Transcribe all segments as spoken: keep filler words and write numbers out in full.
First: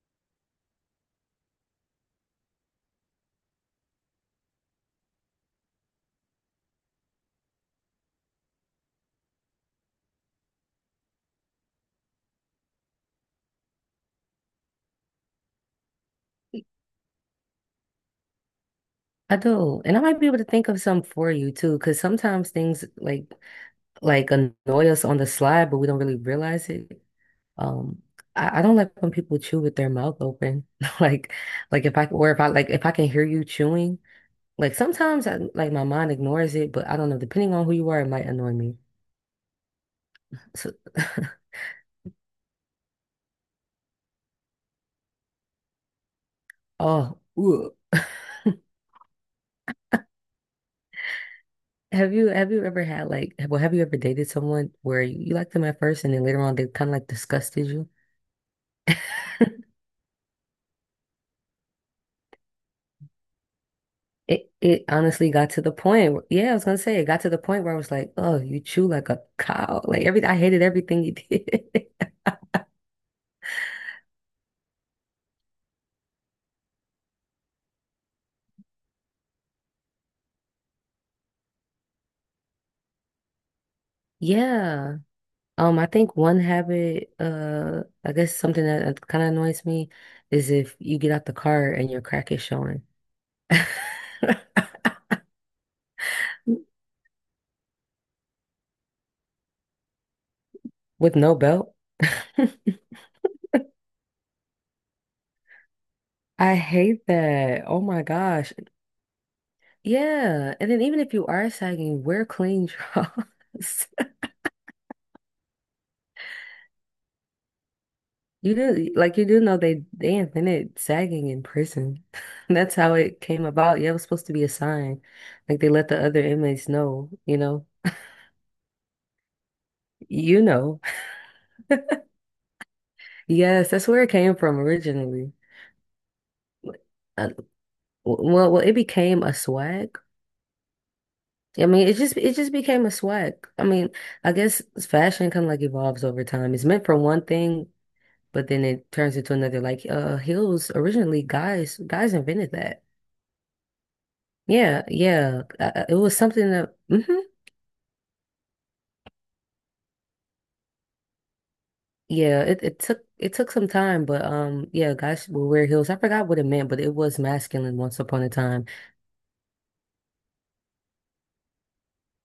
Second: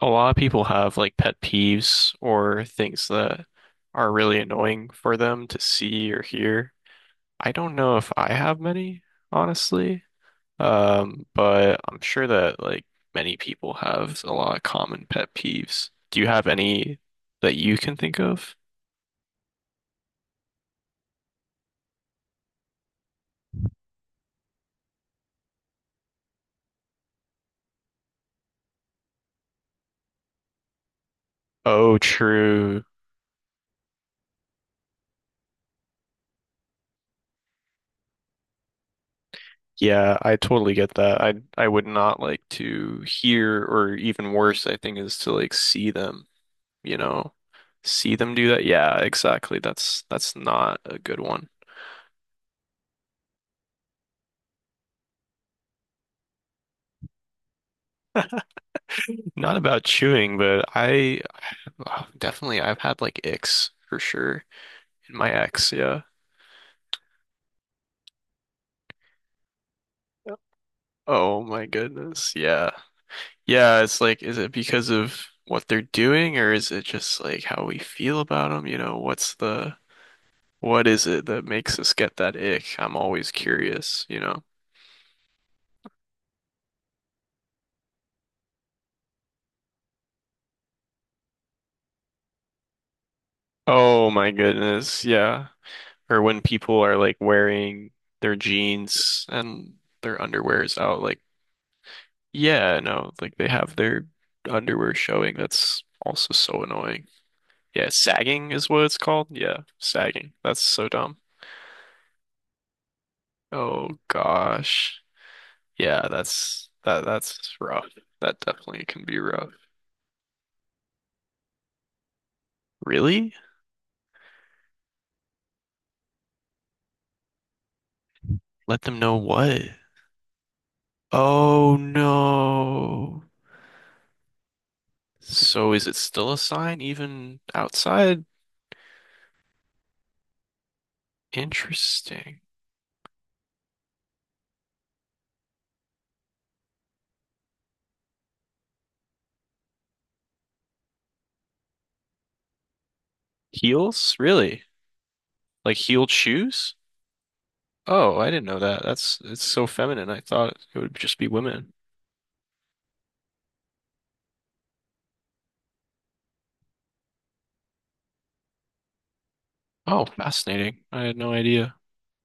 A lot of people have like pet peeves or things that are really annoying for them to see or hear. I don't know if I have many, honestly. Um, but I'm sure that like many people have a lot of common pet peeves. Do you have any that you can think of? I do, and I might be able to think of some for you too, because sometimes things like like annoy us on the slide, but we don't really realize it. Um, I, I don't like when people chew with their mouth open, like like if Oh, I or if I like true. if I can hear you chewing, like sometimes I like my mind ignores it, but I don't know. Depending on who you are, it might annoy me. Yeah, I So, totally get that. I I would not like to hear or even worse, I think, is to like see them. You oh, know, ugh. see them do that. Yeah, exactly. That's that's not a good one. Have you have you ever had like well have you ever dated someone where you, you liked them at first and then later on they kind of like disgusted you? Not about chewing, but I, oh, definitely, I've had like icks for sure. It it My honestly got to ex, the yeah. point. where- Yeah, I was gonna say it got to the point where I was like, "Oh, you chew like a cow." Like everything, I hated everything you Oh did. my goodness. Yeah. Yeah, it's like, is it because of what they're doing or is it just like how we feel about them? You know, what's the, what is it that makes us get that ick? I'm always curious, you know? Yeah. Um, I think one habit, uh, I guess something that kind of annoys me is if you get out the car and your crack is showing Oh my goodness. Yeah. Or when people are like wearing their jeans and their underwear is out, with like, no belt. yeah, no, like they have their underwear showing. That's also I so annoying. hate that. Oh Yeah, my sagging gosh. is what it's called. Yeah, sagging. Yeah. That's And then so even if dumb. you are sagging, wear clean drawers. Oh gosh. Yeah, that's that that's rough. That You definitely do can like be you do rough. know they they invented sagging in prison. That's how it Really? came about. Yeah, it was supposed to be a sign. Like they let the other inmates know, you know. Let them know what? You know. Oh no. Yes, that's where it came from originally. So is it still a sign Uh, even outside? well, well, it became a swag. I mean, it just it Interesting. just became a swag. I mean, I guess fashion kind of like evolves over time. It's meant for one thing, but then it turns into another. Like uh, heels originally, guys guys invented that. Heels? Really? Yeah, yeah. Uh, Like uh, it heeled was something shoes? that mhm. Oh, I didn't know that. That's it's so feminine. I thought it would just be women. Yeah, it, it took it took some time, but um, yeah, guys will wear heels. I forgot what it meant, but it was masculine once upon a time. Oh, fascinating. I had no idea.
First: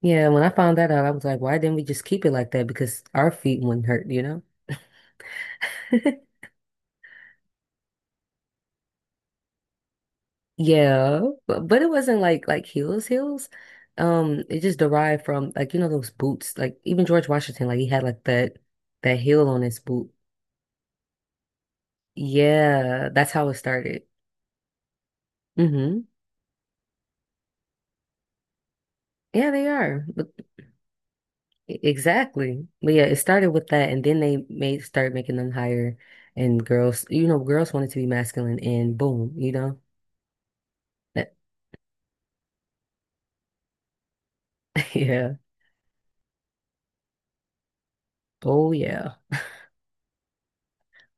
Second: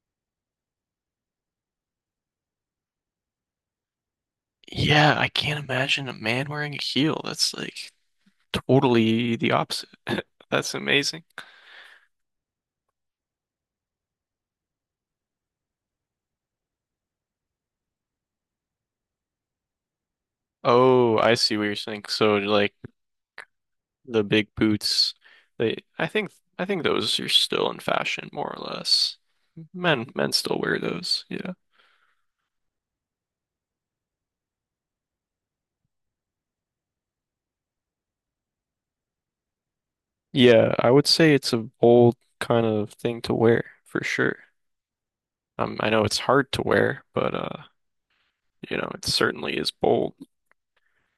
Yeah, when I found that out, I was like, why didn't we just keep it like that? Because our feet wouldn't hurt, you know? Yeah, I can't imagine a man wearing a heel. That's like totally the opposite. That's Yeah, amazing. but but it wasn't like like heels heels. Um, it just derived from like you know those boots. Like even George Washington, like he had like that that heel on his boot. Oh, I see what you're saying. So like Yeah, that's how it started. the big boots, they Hmm. I think I think those are still in fashion more or less. Yeah, they are. Men But men still wear those. Yeah. e- exactly. But yeah, it started with that, and then they made start making them higher, and girls, you know, girls wanted to be masculine, and boom, you know, Yeah, I would say that, it's a bold kind of thing to wear for sure. yeah, Um, I know it's hard to wear, but uh, oh you know, it yeah. certainly is bold.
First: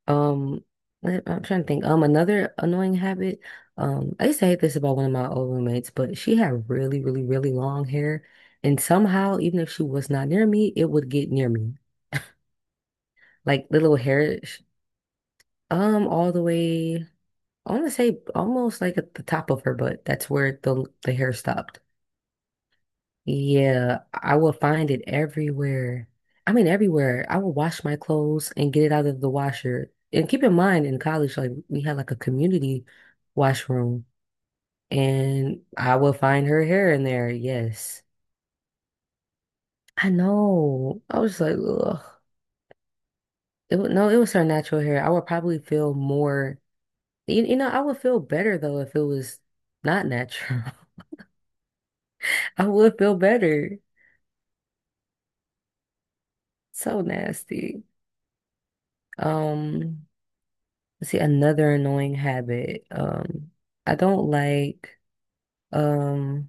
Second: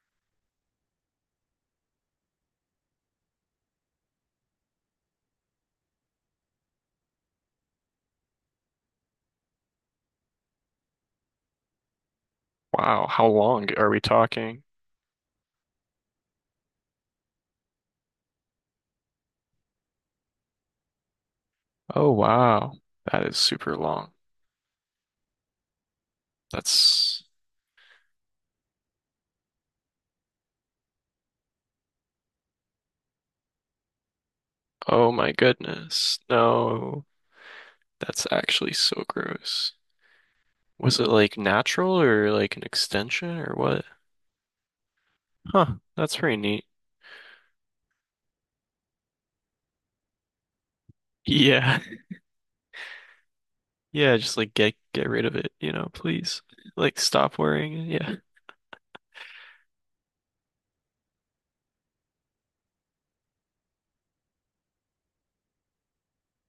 Um, let- I'm trying to think. Um, another annoying habit. Um, I used to hate this about one of my old roommates, but she had really, really, really long hair, and somehow, even if she was not near me, it would get near me, Wow, how like long the are little we hair, sh- talking? um, all the way. I want to say almost like at the top of her butt. That's where the the hair stopped. Oh wow, that is super Yeah, long. I will find it everywhere. I mean, That's everywhere. I will wash my clothes and get it out of the washer. And keep in mind, in college, like we had like a community washroom, oh my and I will goodness. find her hair in No, there. Yes, that's actually so gross. I Was know. it I like was like, natural ugh. or like an extension or It what? was, no, it was her natural hair. I would probably Huh, feel that's pretty more. neat. You, you know, I would feel better though if it was not natural. Yeah. I would feel better. Yeah, just like get get rid of it, you know, please. Like So stop nasty. wearing it. Yeah. Um, see, another annoying habit. Um, I don't like um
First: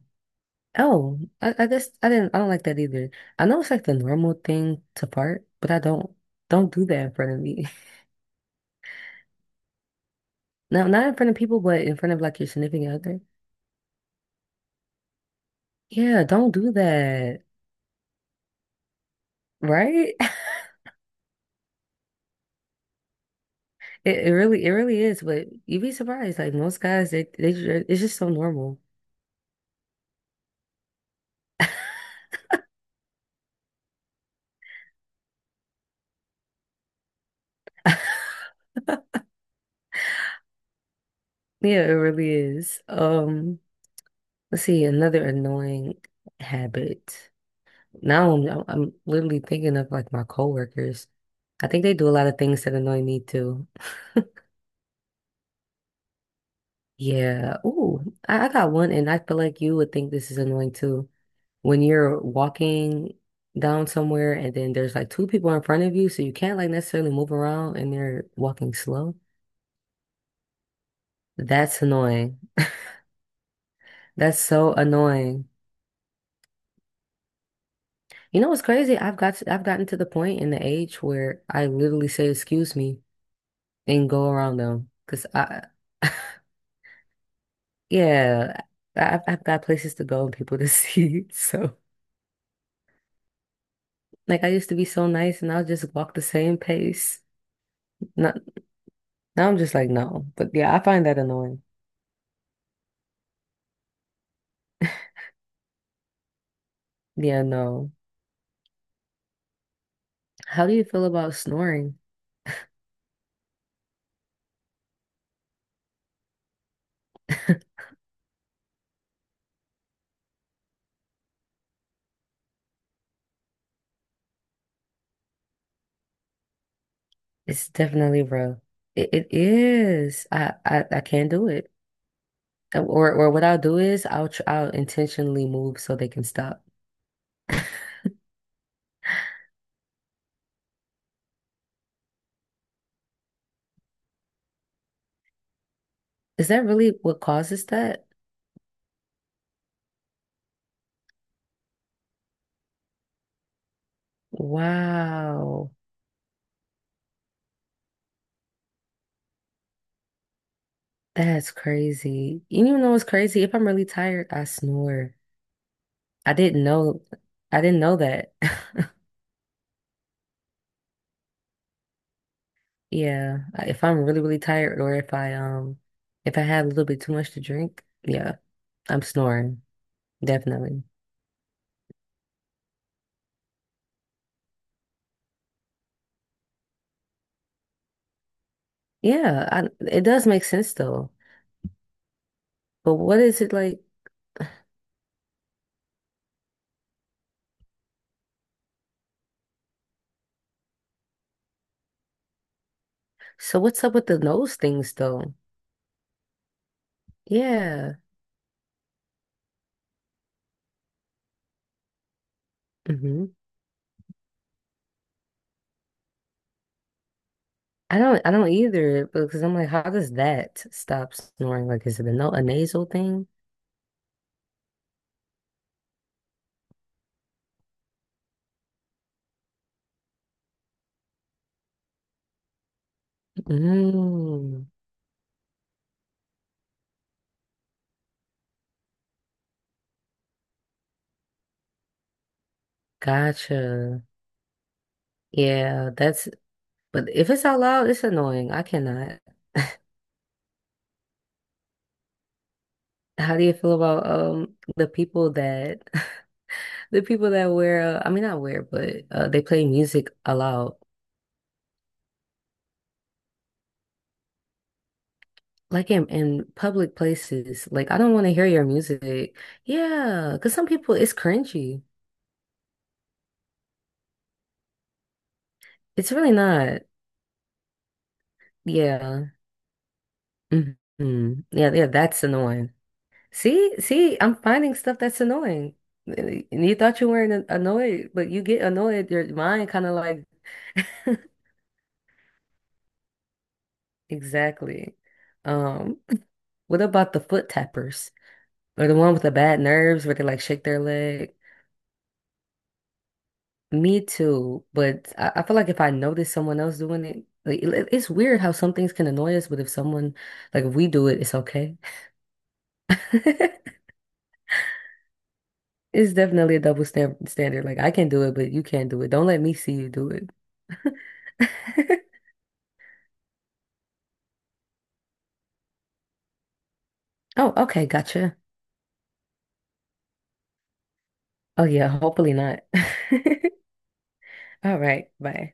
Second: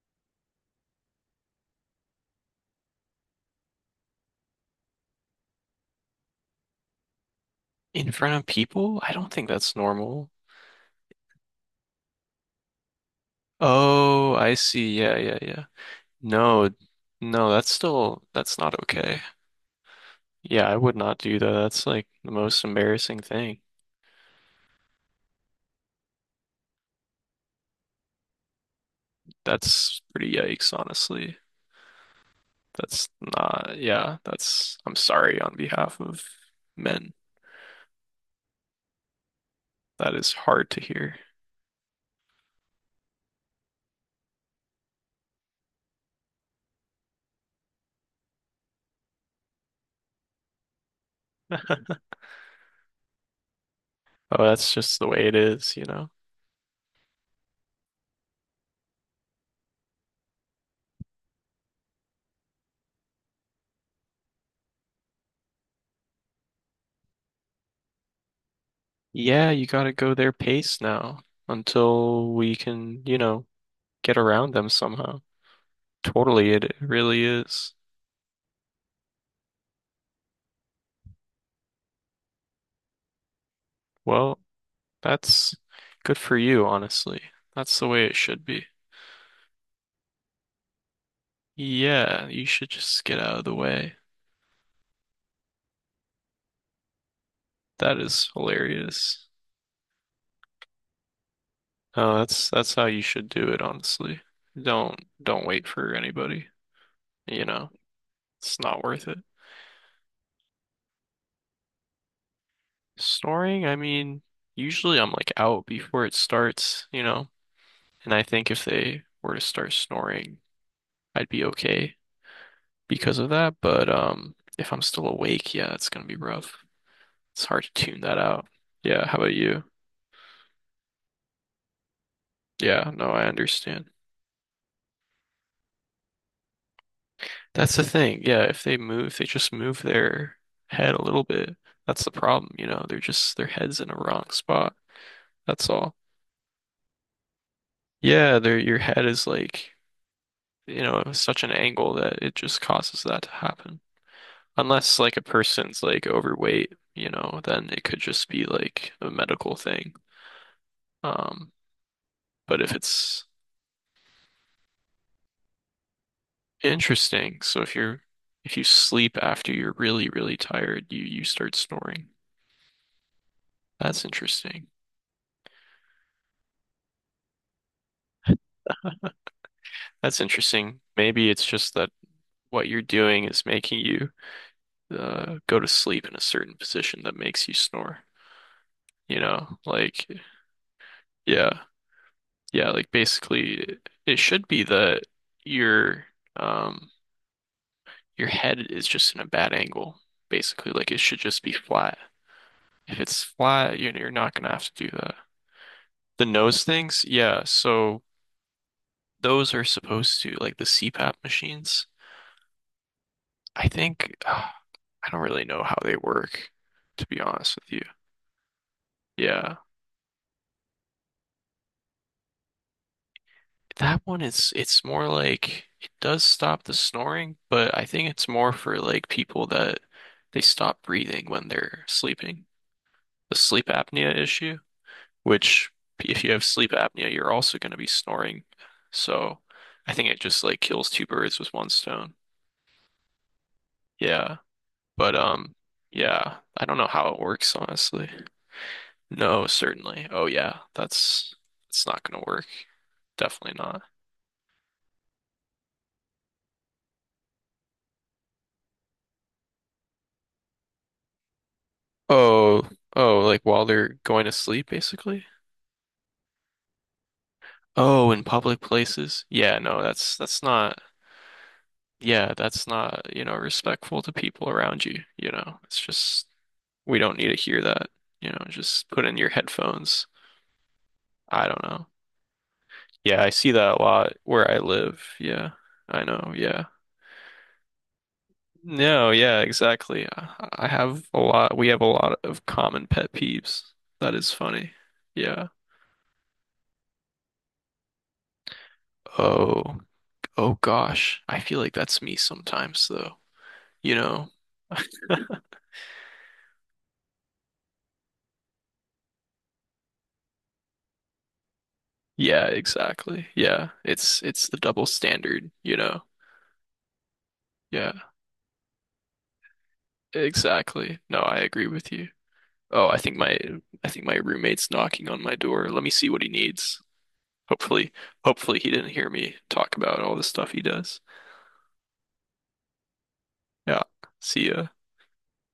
oh, I, I guess I didn't I don't like that either. I know it's like the normal thing to fart, but I don't don't do that in front of me. In front of people? I don't think that's normal. No, not in front of people, but in front of like your significant other. Oh, I see. Yeah, yeah, yeah. Yeah, don't No, do that. no, that's still that's not okay. Right? Yeah, I would not do that. That's like the most embarrassing thing. It, it really it really is, but you'd be surprised. Like most guys, they they ju- it's just so normal. That's pretty yikes, honestly. That's not, yeah, that's I'm sorry on behalf of men. That is hard to hear. Yeah, it really is. Um, let's see, another annoying habit. Now I'm, I'm I'm literally thinking of like my coworkers. I think they do a lot of things that annoy me too. Oh, that's just the way it is, you know. Yeah. Ooh, I, I got one, and I feel like you would think this is annoying too. When you're walking down somewhere, and then there's like two people in front of you, so you can't like necessarily move around, and they're walking slow. Yeah, you gotta go their pace now That's until annoying. we can, you know, get That's around them so somehow. annoying. Totally, it really is. You know what's crazy? I've got to, I've gotten to the point in the age where I literally say excuse me and go Well, around them because that's I good for you, honestly. That's the way it should Yeah, be. I- I've I've got places to go and people to see. So, Yeah, you should just get out of the way. like, I used to be so nice and I'll just walk the same pace. That is Not, hilarious. now I'm just like, no. But yeah, I find that annoying. Oh, that's that's how you should do it, honestly. Don't don't wait for anybody, Yeah, you know. no. It's not worth it. How do you feel about snoring? Snoring, I mean, usually I'm like out before it starts, you know. And I think if they were to start snoring, I'd be okay because of that, but um if I'm still awake, yeah, it's gonna be rough. It's hard It's to tune that definitely out. rough. Yeah, It, how it about you? is. I, I, I can't do it. Yeah, no, Or, I or what I'll do understand. is I'll, tr I'll intentionally move so they can stop. That's the thing. Yeah, if they move, if they just move their head a little bit. That's the problem, you know. They're just their head's in a wrong spot. That's all. Is that really what causes that? Yeah, their your head is like, you know, such an angle that it just causes that to happen. Unless like a Wow. person's like overweight, you know, then it could just be like a medical thing. Um, That's crazy. but if You know what's it's crazy? If I'm really tired, I snore. I didn't know Interesting, so I if didn't know you're that. if you sleep after you're really, really tired, you you start snoring. Yeah, i- if I'm That's really really interesting. tired or if I um if I had a little bit too much to drink, yeah, I'm snoring That's interesting. definitely. Maybe it's just that what you're doing is making you uh, go to sleep in a certain position that makes you snore. You Yeah, know, I, it like, does make sense though. yeah, yeah, like But what is it basically like? it should be that your um your head is just in a bad angle, basically. Like it should just be flat. If it's So flat, what's you up with you're the not gonna nose have to do things that. though? The nose things, yeah, Yeah. so those are supposed to like the CPAP machines. Hmm. I think uh, I don't really know how they work, to be honest with you. I don't I don't either because I'm Yeah. like, how does that stop snoring? Like, is it a no a nasal thing? That one is it's more like it does stop the snoring, but I think it's more for like people that they stop breathing when they're sleeping. The sleep apnea issue, Mm, which if you have sleep apnea, you're also going to be snoring. So I think it just like kills two birds with one stone. gotcha. Yeah. But um Yeah, that's yeah, I don't know but how it if it's works out loud, it's honestly. annoying. I cannot. No, certainly. Oh yeah, that's it's not gonna work. How do you Definitely feel not. about um the people that the people that wear uh, I mean not wear but uh, they play music aloud Oh, oh, like while they're going to sleep, basically. like in in public places like I Oh, don't in want to hear public your places. music, Yeah, no, that's yeah, that's because some not. people it's cringy, Yeah, that's not, you know, respectful to people around you, you know. It's it's just really not, we don't need to hear that, you know, just put in yeah. your headphones. Hmm, I don't yeah, know. yeah, that's annoying. Yeah, I see see that a lot see I'm where I finding stuff live. that's Yeah. annoying I know. and Yeah. you thought you weren't an- annoyed but you get No, annoyed your yeah, mind kind of exactly. like I I have a lot, we have a lot of common pet peeves. That is funny. exactly. Yeah. um what about the foot tappers? Or the one with the bad Oh, nerves where they like oh shake their gosh. leg. I feel like that's me sometimes though. You Me know? too. But I, I feel like if I notice someone else doing it, like it- it's weird how some things can annoy us, but if someone like if we do it, it's okay. Yeah, exactly. Yeah. It's it's the double standard, you know? It's definitely a double stamp standard. Like I Yeah, can do it, but you can't do it. Don't let me see you do it. exactly. No, I agree with you. Oh, I think my I think my roommate's knocking on my door. Let me see what he needs. Oh, okay, Hopefully, gotcha. hopefully he didn't hear me talk about all the stuff he does. Oh yeah, hopefully not. Yeah. See ya. All right, bye.